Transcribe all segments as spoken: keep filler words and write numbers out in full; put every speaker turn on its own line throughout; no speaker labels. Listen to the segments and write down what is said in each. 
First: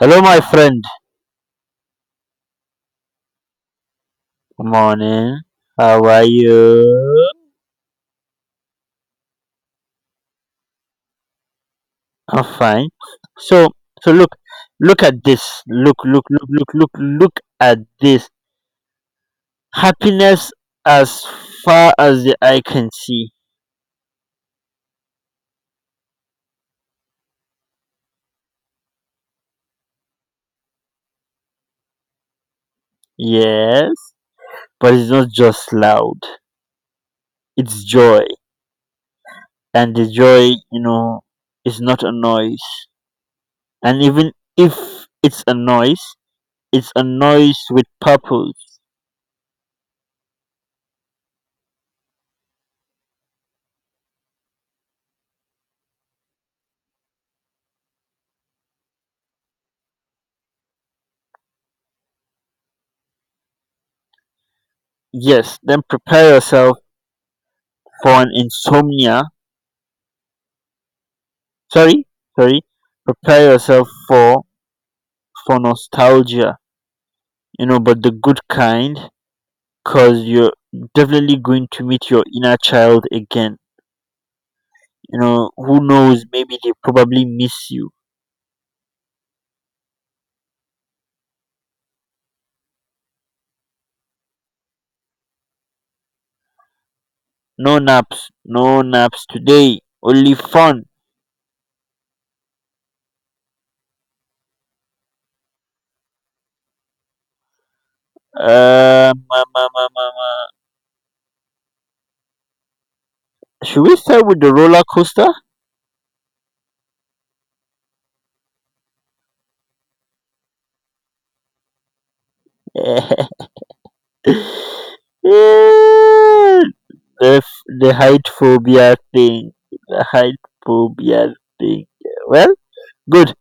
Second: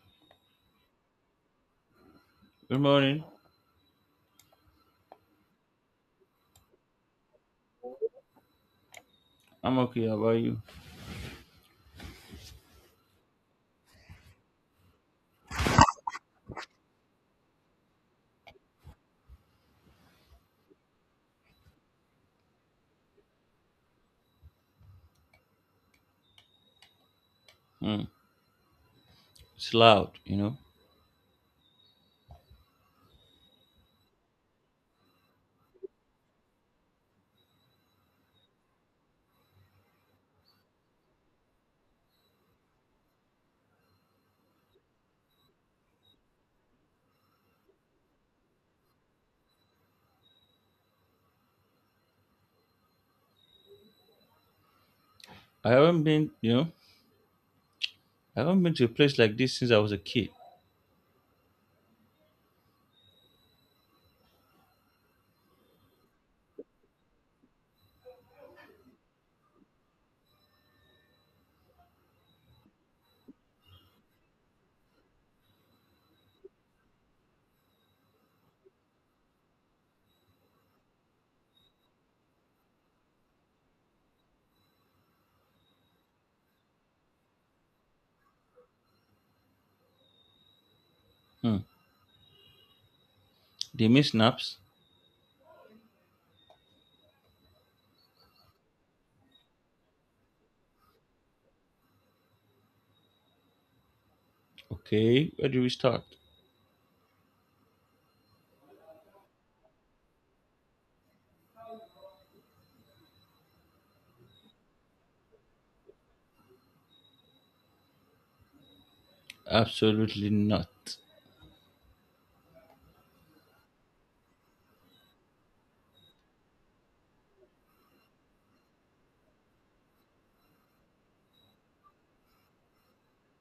Hello, my friend.
Good morning.
Morning. How are you?
I'm okay. How about you?
I'm fine. So, so look, look at this. Look, look, look, look, look, look at this. Happiness as far as the eye can see.
Hmm. It's loud, you know.
Yes, but it's not just loud. It's joy, and the joy, you know, is not a noise. And even if it's a noise, it's a noise with purpose.
I haven't been, you know, I haven't been to a place like this since I was a kid.
Yes, then prepare yourself for an insomnia, sorry, sorry, prepare yourself for for nostalgia, you know, but the good kind, because you're definitely going to meet your inner child again. You know, who knows, maybe they probably miss you.
Hmm. They miss naps.
No naps, no naps today, only fun.
Okay, where do we start?
um, um, um, um, um, should we start with the roller coaster?
Absolutely not.
Yeah, the, f- the height phobia thing, the height phobia thing. Well, good,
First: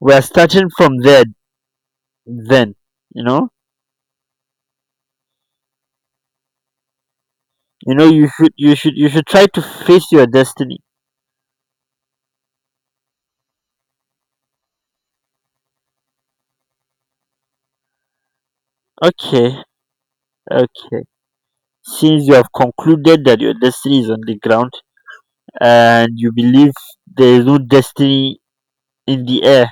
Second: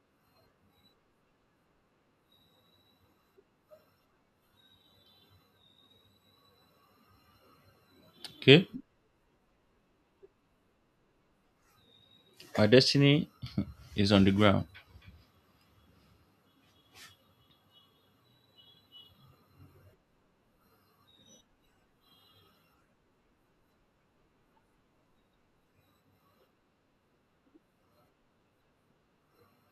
we're starting from there then. You know you know you should
Okay,
you should you should try to face your destiny.
my destiny is on the ground.
Okay, okay, since you have concluded that your destiny is on the ground and you believe there is no destiny in the air,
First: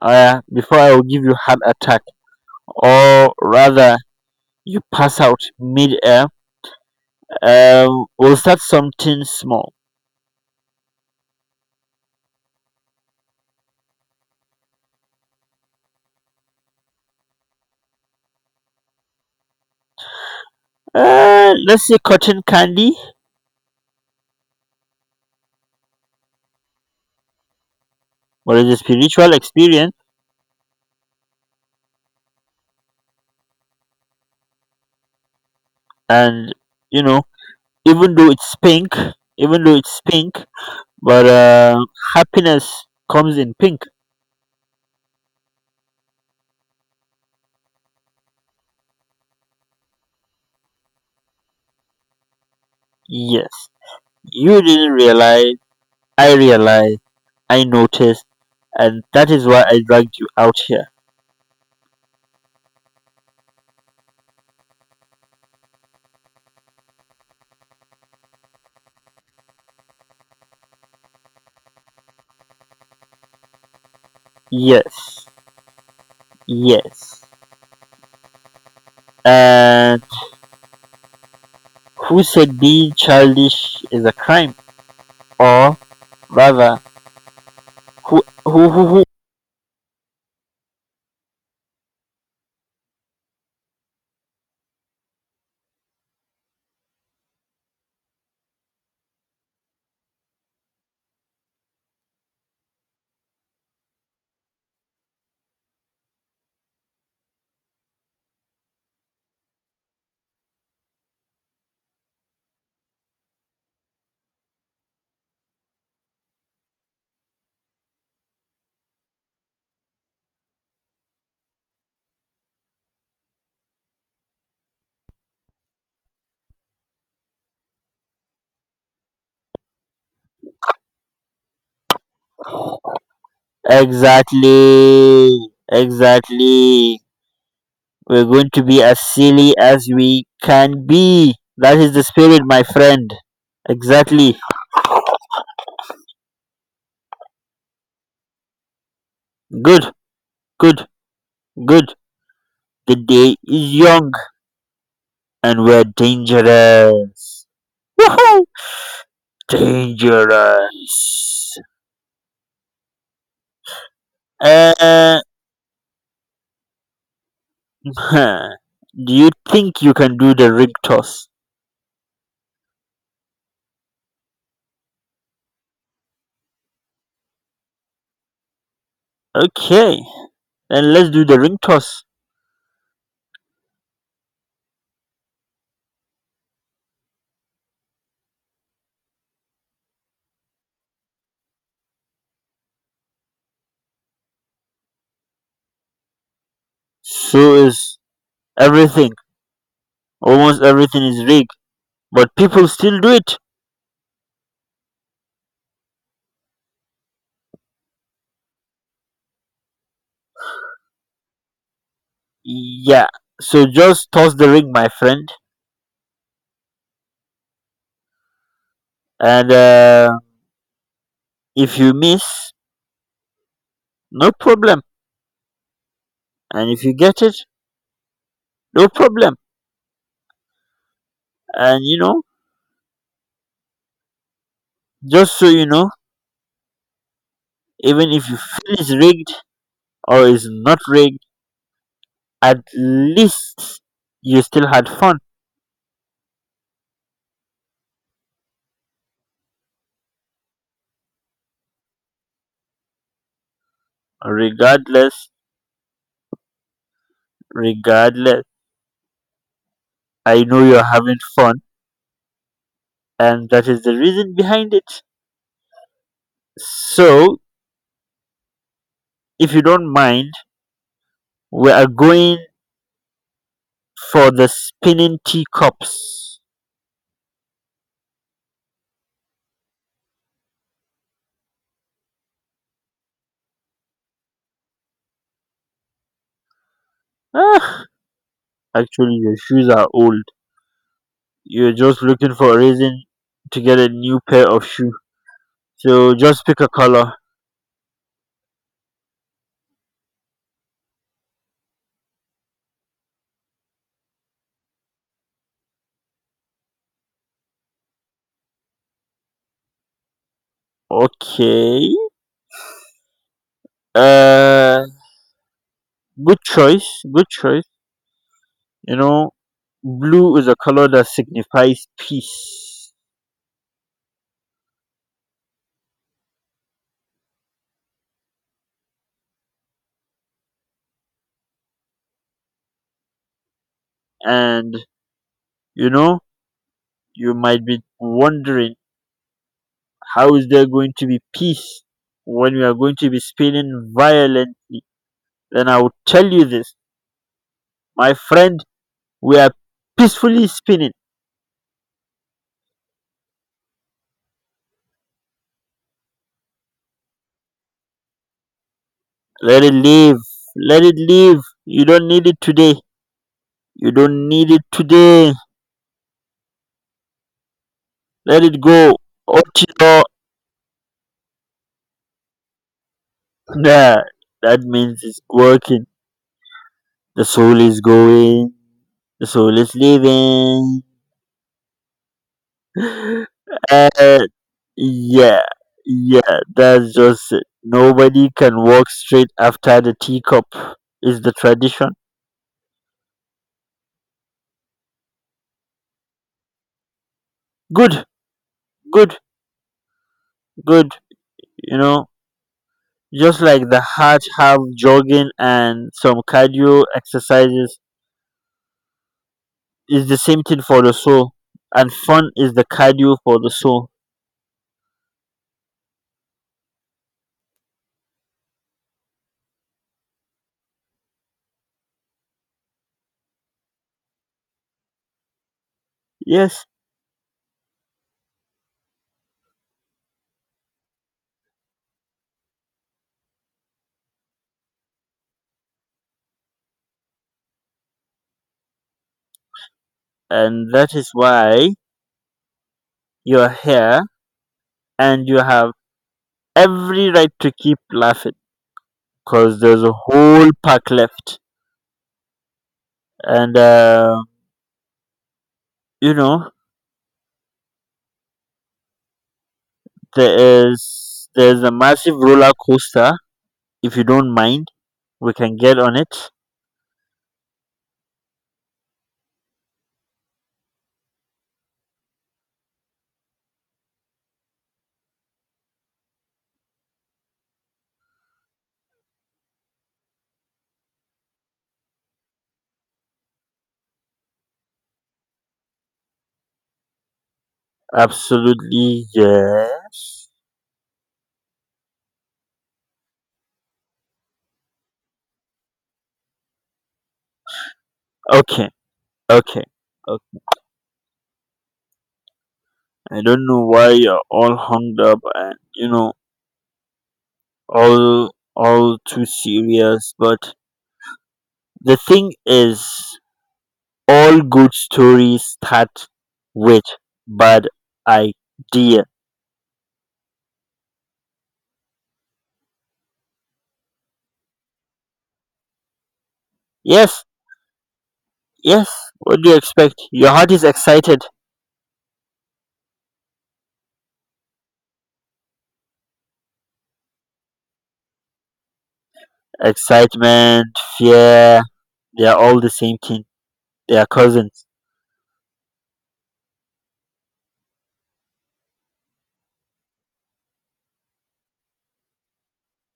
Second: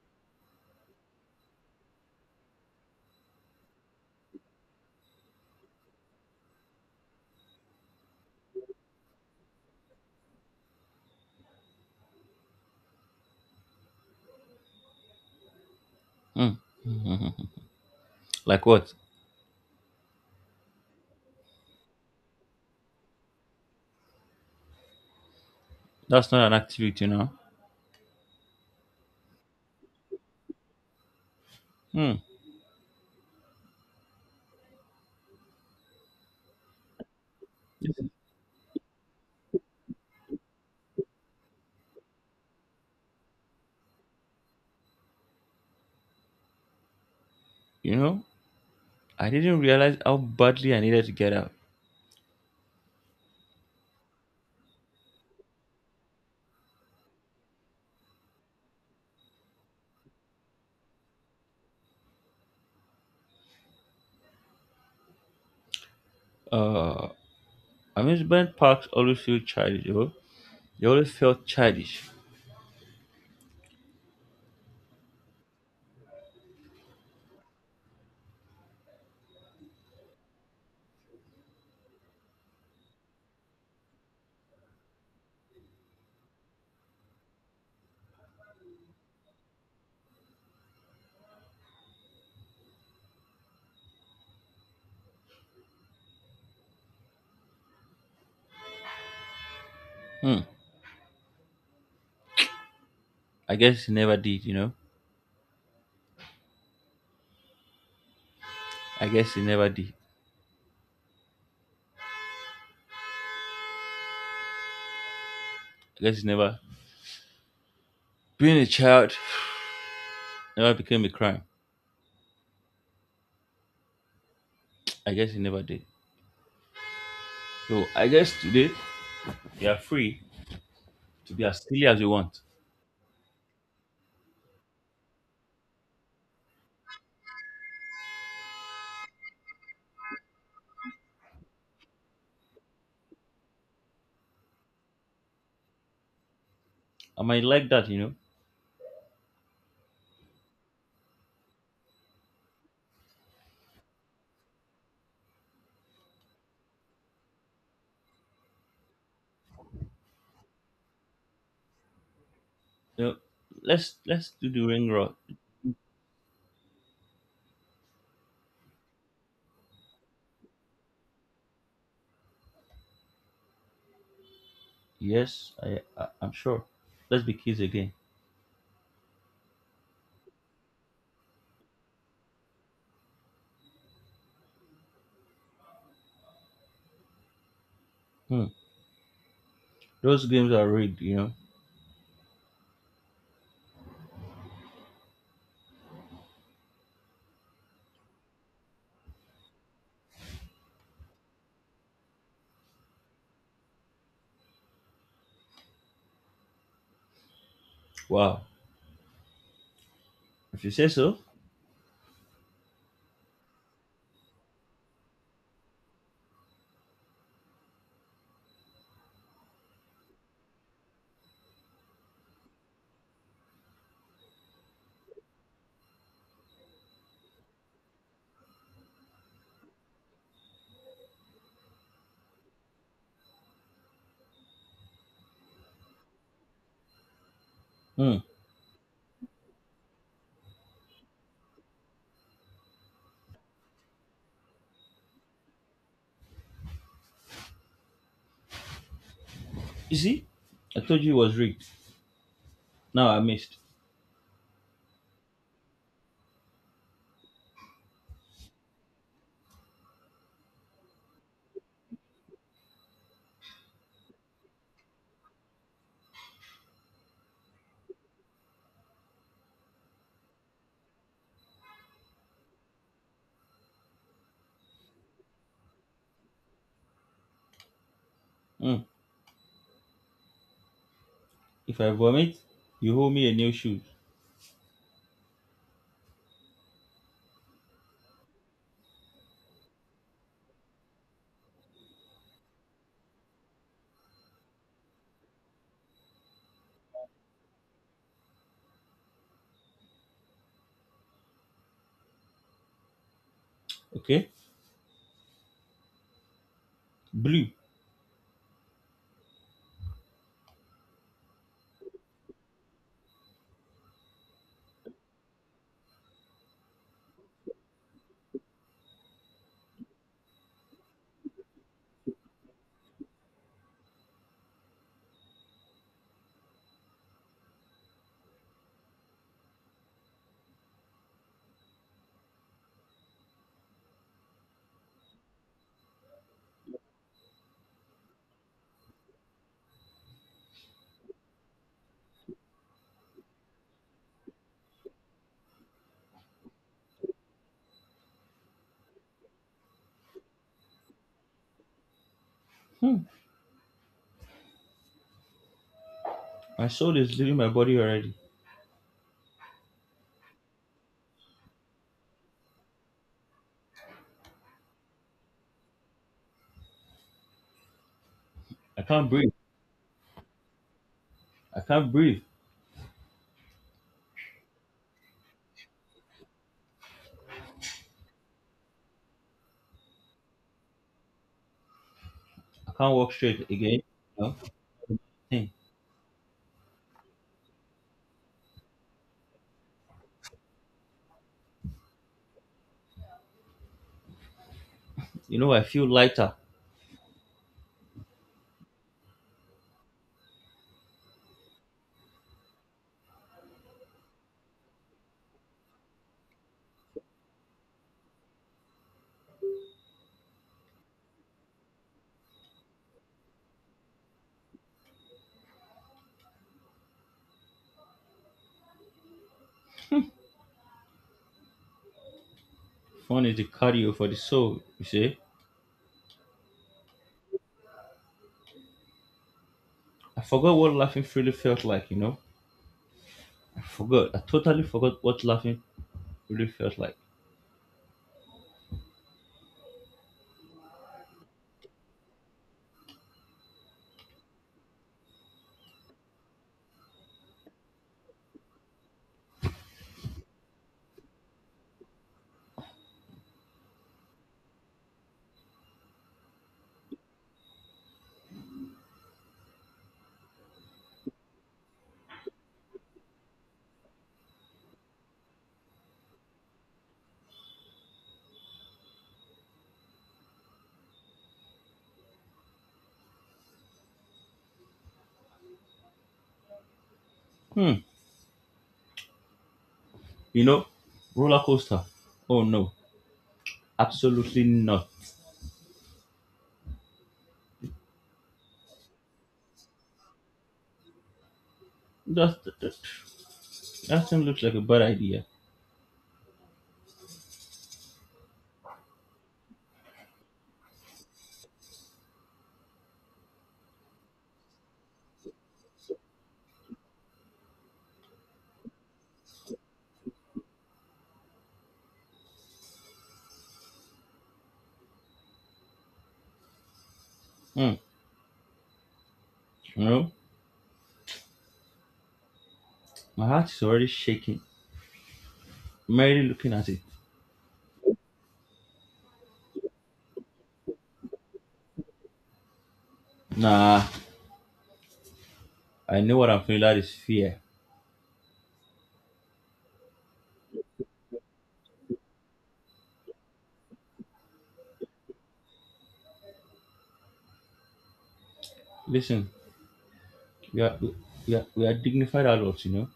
uh, before I will give you heart attack, or rather you pass out mid-air, um, we'll start something small.
Hmm. Like what?
Uh, let's say cotton candy.
That's not an activity now.
What is a spiritual experience?
Hmm.
And you know, even though it's pink, even though it's pink but uh happiness comes in pink.
You know, I didn't realize how badly I needed to get out.
Yes, you didn't realize, I realized, I noticed, and that is why I dragged you out here.
Uh, Amusement parks always feel childish. You know? They always felt childish.
Yes, yes, and who said being childish is a crime? Or rather, who who who,
Hmm. I guess it never did, you know. I guess he never did. I guess he never. Being a child never became a crime. I guess he never did. So I guess today we are free to be as silly as we want.
Who? Exactly, exactly. We're going to be as silly as we can be. That is the spirit, my friend. Exactly.
I might like that, you know.
Good, good, good. The day is young and we're dangerous. Woohoo! Dangerous.
You know, let's let's do the ring road.
Uh, huh. Do you think you can do the ring toss?
Yes, I, I I'm sure. Let's be kids again.
Okay, then let's do the ring toss.
Hmm. Those games are rigged, you know.
So is everything. Almost everything is rigged, but people still do it.
Wow. If you say so.
Yeah. So just toss the ring, my friend, and uh, if you miss, no problem, and if you get it, no problem, and you know, just so you know, even
Hmm.
if you feel it's rigged or it's not rigged, at least you still had fun.
You see, I told you it was rigged. Now I missed.
Regardless, regardless, I know you're having fun, and that is the reason behind it. So, if you don't mind, we are going for the spinning teacups.
Hmm. If I vomit, you hold me a new shoe.
Ah, actually, your shoes are old. You're just looking for a reason to get a new pair of shoe. So just pick a color.
Okay. Blue.
Okay. Uh, Good choice. Good choice. You know, blue is a color that signifies peace. And you know, you might be wondering how is there going to be peace when we are going to be spinning violently? Then I will tell you this, my friend. We are peacefully spinning.
Hmm. My soul is leaving my body already.
Let it live. Let it live. You don't need it today. You don't need it today. Let it
I
go.
can't breathe.
Otio.
I can't breathe.
Nah, that means it's working. The soul is going. The soul is leaving.
I can't walk straight again. You
Uh,
know,
yeah,
hey,
yeah, that's just it. Nobody can walk straight after the teacup is the tradition.
you know I feel lighter.
Good, good, good. You know, just like the heart have jogging and some cardio exercises, it's the same thing for the soul. And fun is the cardio for the soul.
Fun is the cardio for the soul, you see?
Yes,
I forgot what laughing freely felt like, you know? I forgot. I totally forgot what laughing really felt like.
and that is why you're here and you have every right to keep laughing because there's a whole pack left. And, uh, you know, there is there's a massive roller coaster. If you don't mind, we can get on it.
Hmm. You know, roller coaster. Oh no. Absolutely not.
Absolutely, yes.
that, that, that thing looks like a bad idea.
Okay. Okay. Okay. I don't know why you're all hung up and you know all all too serious, but the thing is, all good stories start with bad
Hmm.
idea.
You know, my heart is already shaking. Merely looking at it.
Yes, yes. What do you expect? Your heart is excited,
Nah, I know what I'm feeling. That is fear.
excitement, fear. They are all the same thing. They are cousins.
Listen, We are we are we are dignified adults, you know.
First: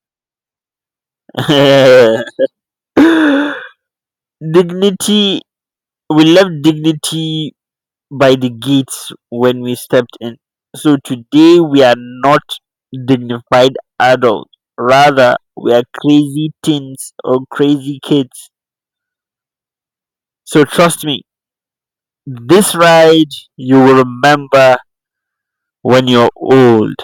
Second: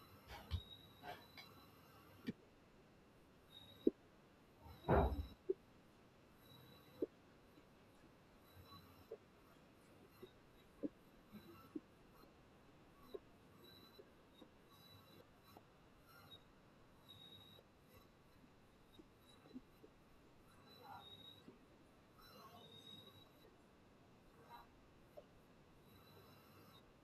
Dignity. We love dignity by the gates when we stepped in. So today we are not dignified adults. Rather, we are crazy teens or crazy kids. So trust me, this ride you will remember when you're old.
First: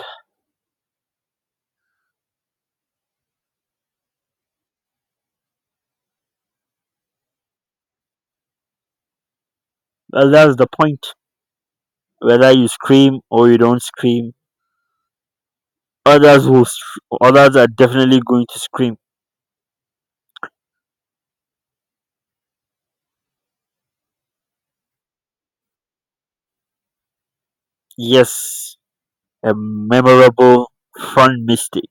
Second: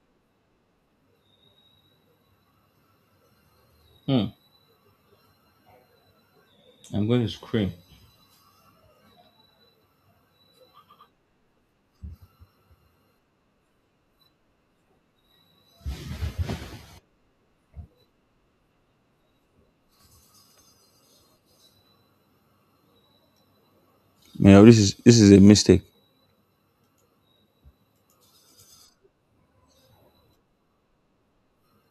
Hmm. I'm going to scream.
Well, that's the point. Whether you scream or you don't scream, others will. Others are definitely going to scream.
You know, this is this is a mistake.
Yes, a memorable, fun mistake.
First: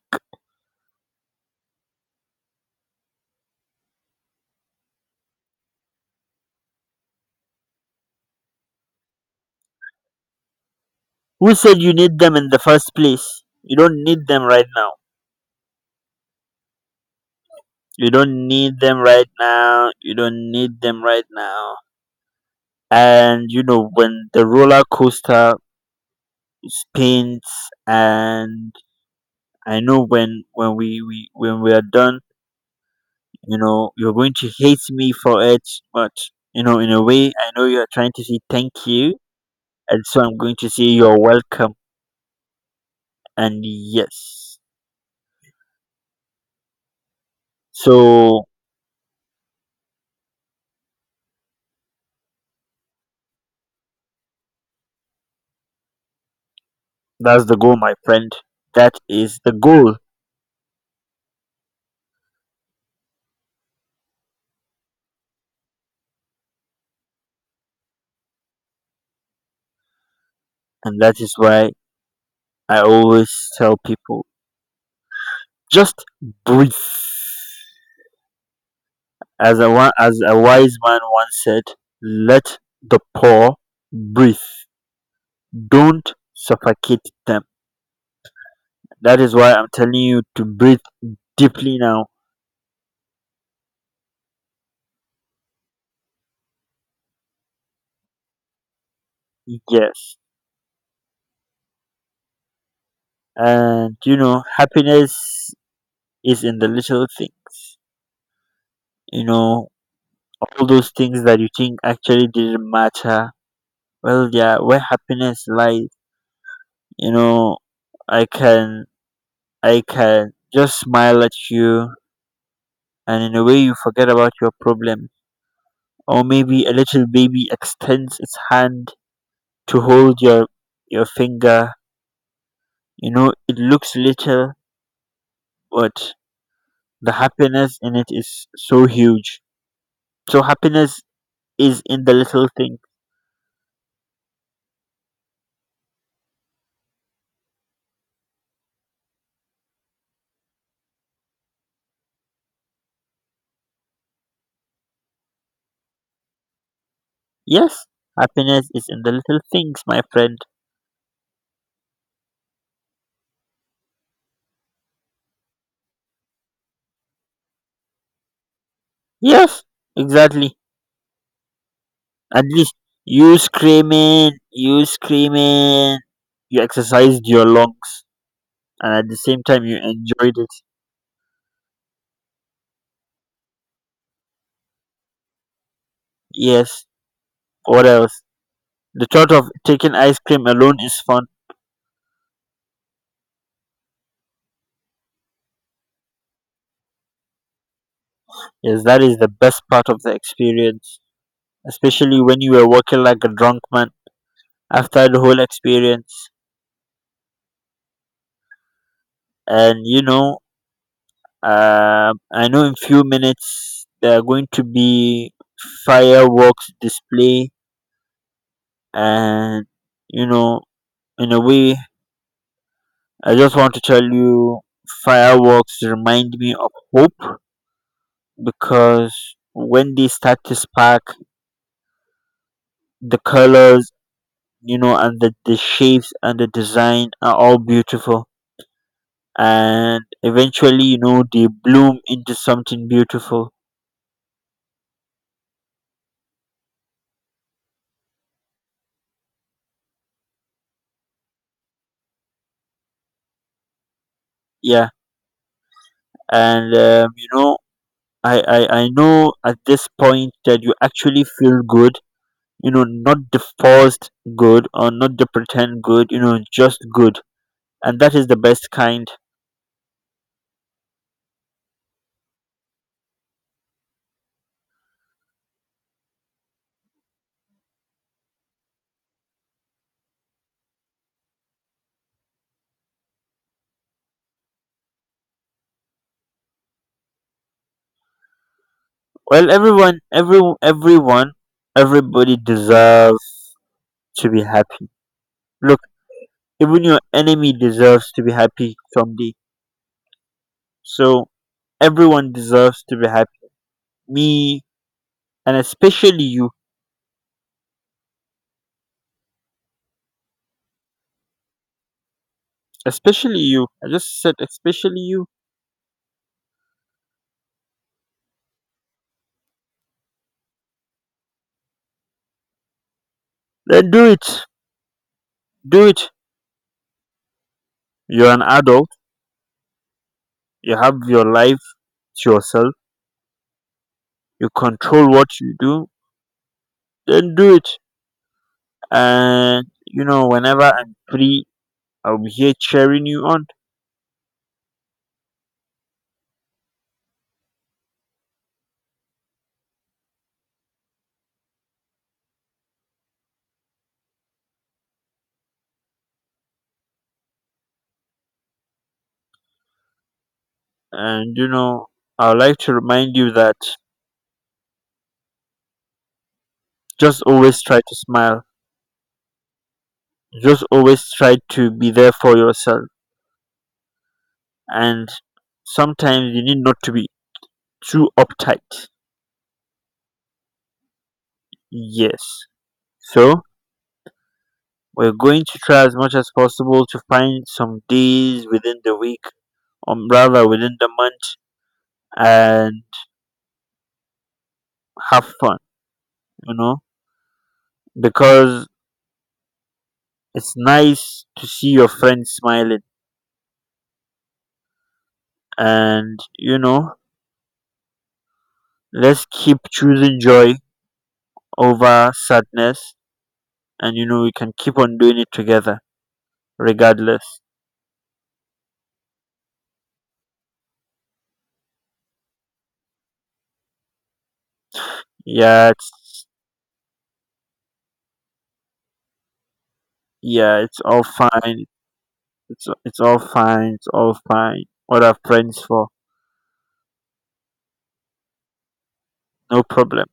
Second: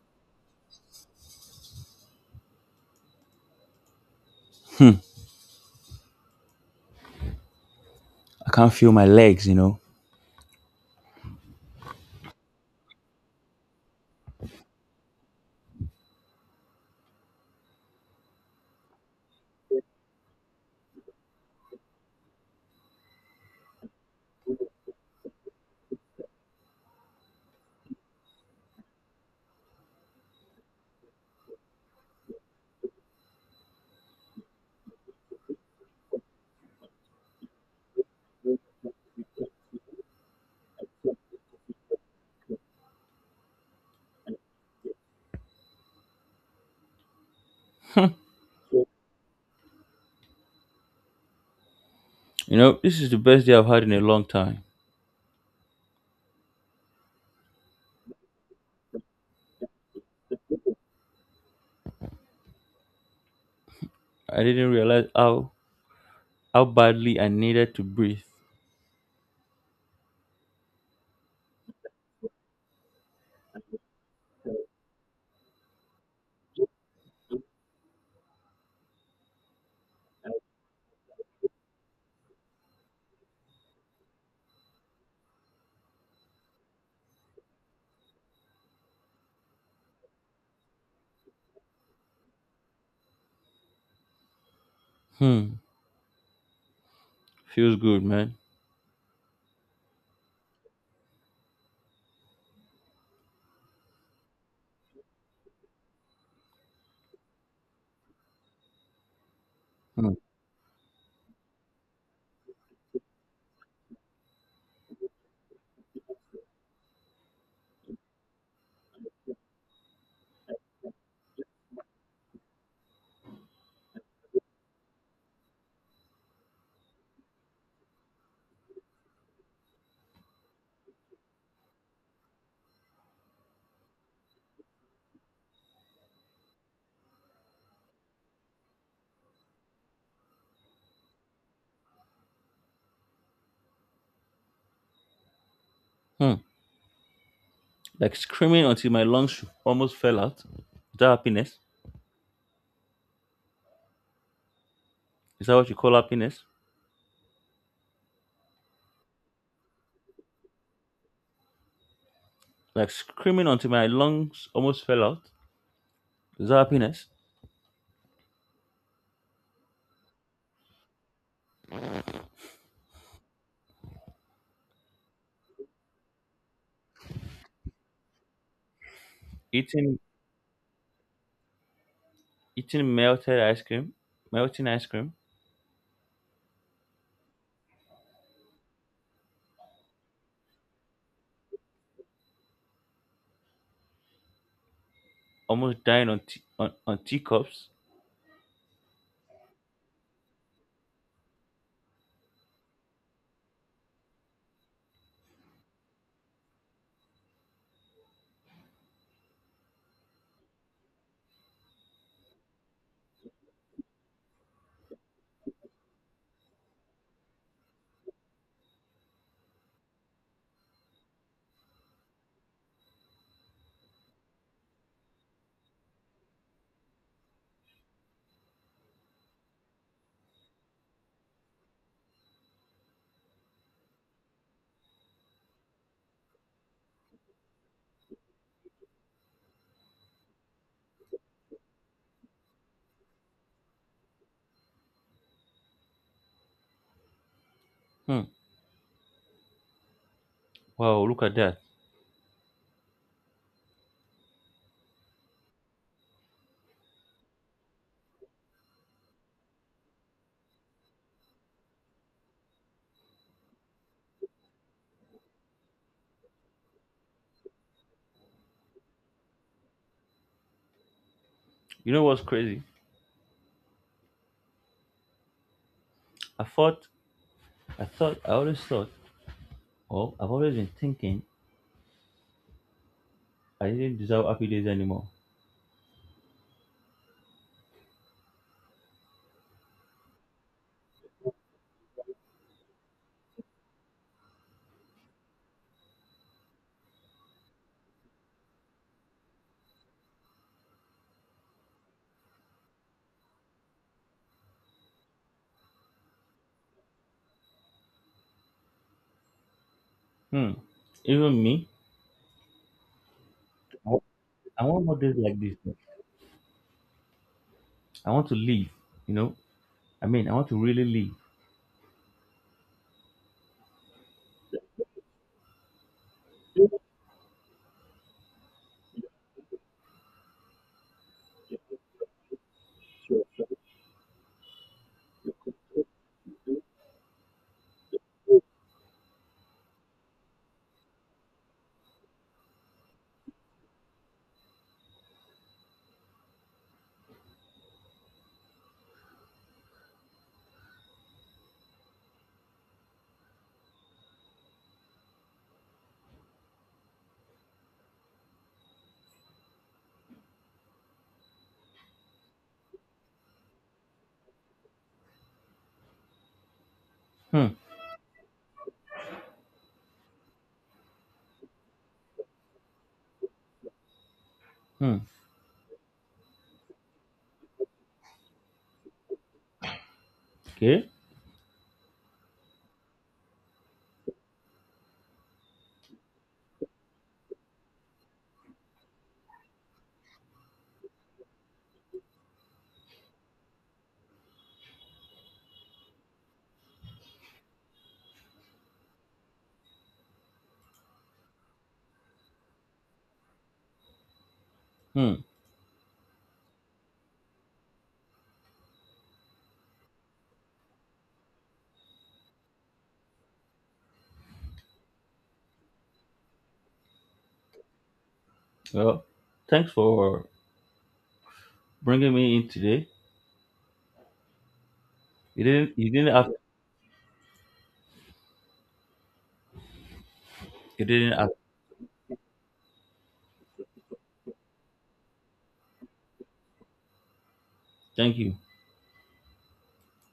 I can't feel my legs, you know.
Who said you need them in the first place? You don't need them right now. You don't need them right now. You don't need them right now. And you know, when the roller coaster spins and I know when when we, we when we are done, you know, you're going to hate me for it, but you know, in a way I know you're trying to say thank you and so I'm going to say you're welcome and yes. So
You know, this is the best day I've had in a long time.
that's the goal, my friend. That is the goal.
I didn't realize how how badly I needed to breathe.
And that is why I always tell people just breathe. As a wa- as a wise man once said, "Let the poor breathe. Don't suffocate them." That is why I'm telling you to breathe deeply now.
Hmm. Feels good, man.
Yes, and you know, happiness is in the little things. You know,
Hmm.
all those things that you think actually didn't matter. Well, yeah, where happiness lies. You know, I can I can just smile at you, and in a way, you forget about your problem. Or maybe a little baby extends its hand to hold your your finger. You know, it looks little, but the happiness in it is so huge. So happiness is in the little thing.
Hmm. Like screaming until my lungs almost fell out. Is that happiness? Is that what you call happiness?
Yes, happiness is in the little things, my friend.
Like screaming until my lungs almost fell out. Is that happiness?
Yes, exactly. At least you screaming, you screaming, you exercised your lungs and at the same time you
Eating
enjoyed it.
eating melted ice cream. Melting ice cream
Yes. What else? The thought of taking ice cream alone is fun.
almost dying on tea, on, on teacups.
Yes, that is the best part of the experience, especially when you were walking like a drunk man after the whole experience. And you know, uh, I know in few minutes there are going to be fireworks display, and you know, in a way, I just want to tell you, fireworks remind me of hope because when they start to spark, the colors, you know, and the, the shapes and the design are all beautiful. And eventually, you know, they bloom into something beautiful.
Hmm. Wow, look at that.
Yeah. And, um, you know, I, I, I know at this point that you actually feel good, you know, not the forced good or not the pretend good, you know, just good. And that is the best kind.
You know what's crazy? I thought, I thought, I always thought, oh, I've always been thinking I didn't deserve happy days anymore.
Well, everyone, every, everyone, everybody deserves to be happy. Look, even your enemy deserves to be happy someday. So everyone deserves to be happy. Me and especially you.
Hmm. Even me,
Especially you. I
I wa-
just said
I want more
especially
days
you.
like this. I want to live, you know? I mean, I want to really live.
Then do it. Do it. You're an adult. You have your life to yourself. You control what you do. Then do it. And you know, whenever I'm free, I'll be here cheering you on. And you know, I'd like to remind you that just
Hmm.
always try to smile. Just always try to be there for yourself.
Hmm.
And sometimes you need not to be too uptight.
Okay.
Yes. So we're going to try as much as possible to find some days within the week, or rather within the month, and have fun, you know, because it's nice to see your friends smiling.
Hmm.
And, you know, let's keep choosing joy over sadness. And, you know, we can keep on doing it together, regardless.
Well, thanks for bringing me in today. You
Yeah,
didn't, you didn't
it's
have,
yeah, it's
you
all
didn't have.
fine. It's it's all fine. It's all fine. What are friends for?
Thank you.
No problem.